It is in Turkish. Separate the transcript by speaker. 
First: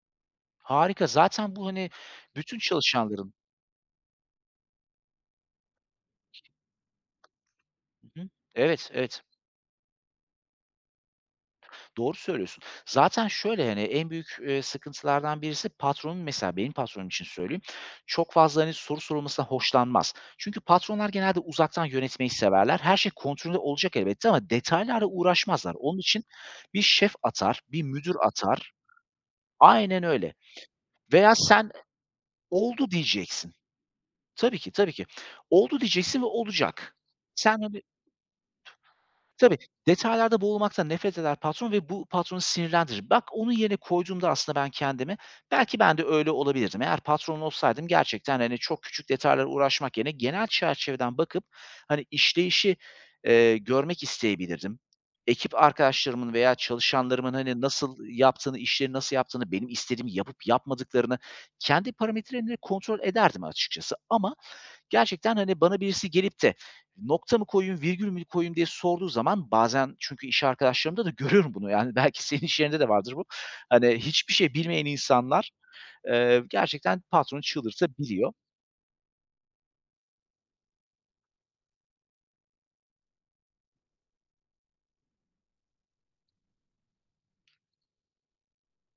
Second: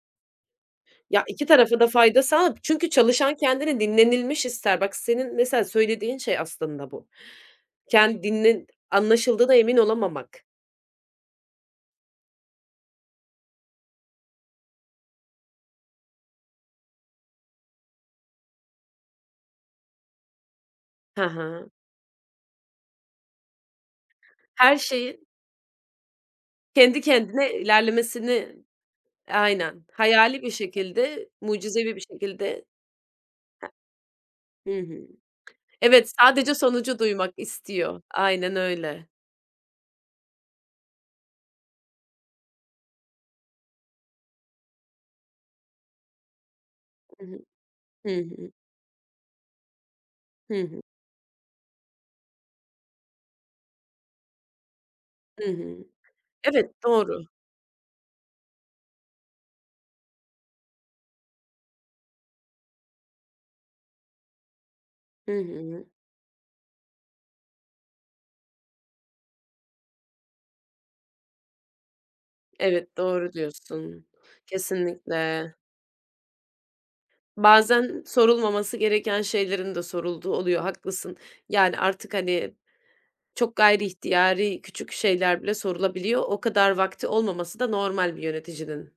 Speaker 1: Harika!
Speaker 2: Ya, iki
Speaker 1: Zaten bu,
Speaker 2: tarafa da
Speaker 1: hani,
Speaker 2: fayda sağlar
Speaker 1: bütün
Speaker 2: çünkü
Speaker 1: çalışanların
Speaker 2: çalışan kendini dinlenilmiş ister. Bak, senin mesela söylediğin şey aslında bu.
Speaker 1: Hı
Speaker 2: Ken
Speaker 1: hı.
Speaker 2: dinle
Speaker 1: Evet, evet.
Speaker 2: Anlaşıldığına emin olamamak.
Speaker 1: Doğru söylüyorsun. Zaten şöyle: Hani, en büyük, eee, sıkıntılardan birisi patronun, mesela benim patronum için söyleyeyim, çok fazla, hani, soru sorulmasından hoşlanmaz. Çünkü patronlar
Speaker 2: Ha
Speaker 1: genelde
Speaker 2: ha.
Speaker 1: uzaktan yönetmeyi severler. Her şey kontrollü olacak elbette ama
Speaker 2: Her
Speaker 1: detaylarla
Speaker 2: şeyin
Speaker 1: uğraşmazlar. Onun için bir
Speaker 2: kendi
Speaker 1: şef
Speaker 2: kendine
Speaker 1: atar, bir müdür
Speaker 2: ilerlemesini
Speaker 1: atar.
Speaker 2: Aynen.
Speaker 1: Aynen öyle.
Speaker 2: Hayali bir şekilde,
Speaker 1: Veya sen,
Speaker 2: mucizevi bir şekilde
Speaker 1: "Oldu." diyeceksin. Tabii ki,
Speaker 2: Ha Hı
Speaker 1: tabii ki.
Speaker 2: hı.
Speaker 1: "Oldu."
Speaker 2: Evet,
Speaker 1: diyeceksin ve
Speaker 2: sadece
Speaker 1: olacak.
Speaker 2: sonucu duymak
Speaker 1: Sen, hani
Speaker 2: istiyor. Aynen öyle.
Speaker 1: Tabii, detaylarda boğulmaktan nefret eder patron ve bu patronu sinirlendirir. Bak, onun yerine koyduğumda aslında ben kendimi, belki ben de öyle olabilirdim. Eğer
Speaker 2: Hı hı.
Speaker 1: patron olsaydım
Speaker 2: Hı
Speaker 1: gerçekten,
Speaker 2: hı.
Speaker 1: hani, çok küçük detaylarla uğraşmak yerine genel
Speaker 2: Hı hı.
Speaker 1: çerçeveden bakıp, hani, işleyişi, eee, görmek isteyebilirdim.
Speaker 2: Hı
Speaker 1: Ekip
Speaker 2: hı.
Speaker 1: arkadaşlarımın veya
Speaker 2: Evet, doğru.
Speaker 1: çalışanlarımın, hani, nasıl yaptığını, işleri nasıl yaptığını, benim istediğimi yapıp yapmadıklarını kendi parametrelerimle kontrol ederdim açıkçası. Ama
Speaker 2: Hı
Speaker 1: gerçekten, hani, bana
Speaker 2: hı.
Speaker 1: birisi gelip de, "Nokta mı koyayım, virgül mü koyayım?" diye sorduğu zaman Bazen çünkü iş arkadaşlarımda da görüyorum bunu. Yani, belki senin işyerinde de
Speaker 2: Evet,
Speaker 1: vardır bu.
Speaker 2: doğru
Speaker 1: Hani,
Speaker 2: diyorsun.
Speaker 1: hiçbir şey bilmeyen insanlar,
Speaker 2: Kesinlikle!
Speaker 1: eee, gerçekten patronu
Speaker 2: Bazen
Speaker 1: çıldırtabiliyor.
Speaker 2: sorulmaması gereken şeylerin de sorulduğu oluyor. Haklısın. Yani, artık, hani, çok gayriihtiyari küçük şeyler bile sorulabiliyor. O kadar vakti olmaması da normal bir yöneticinin.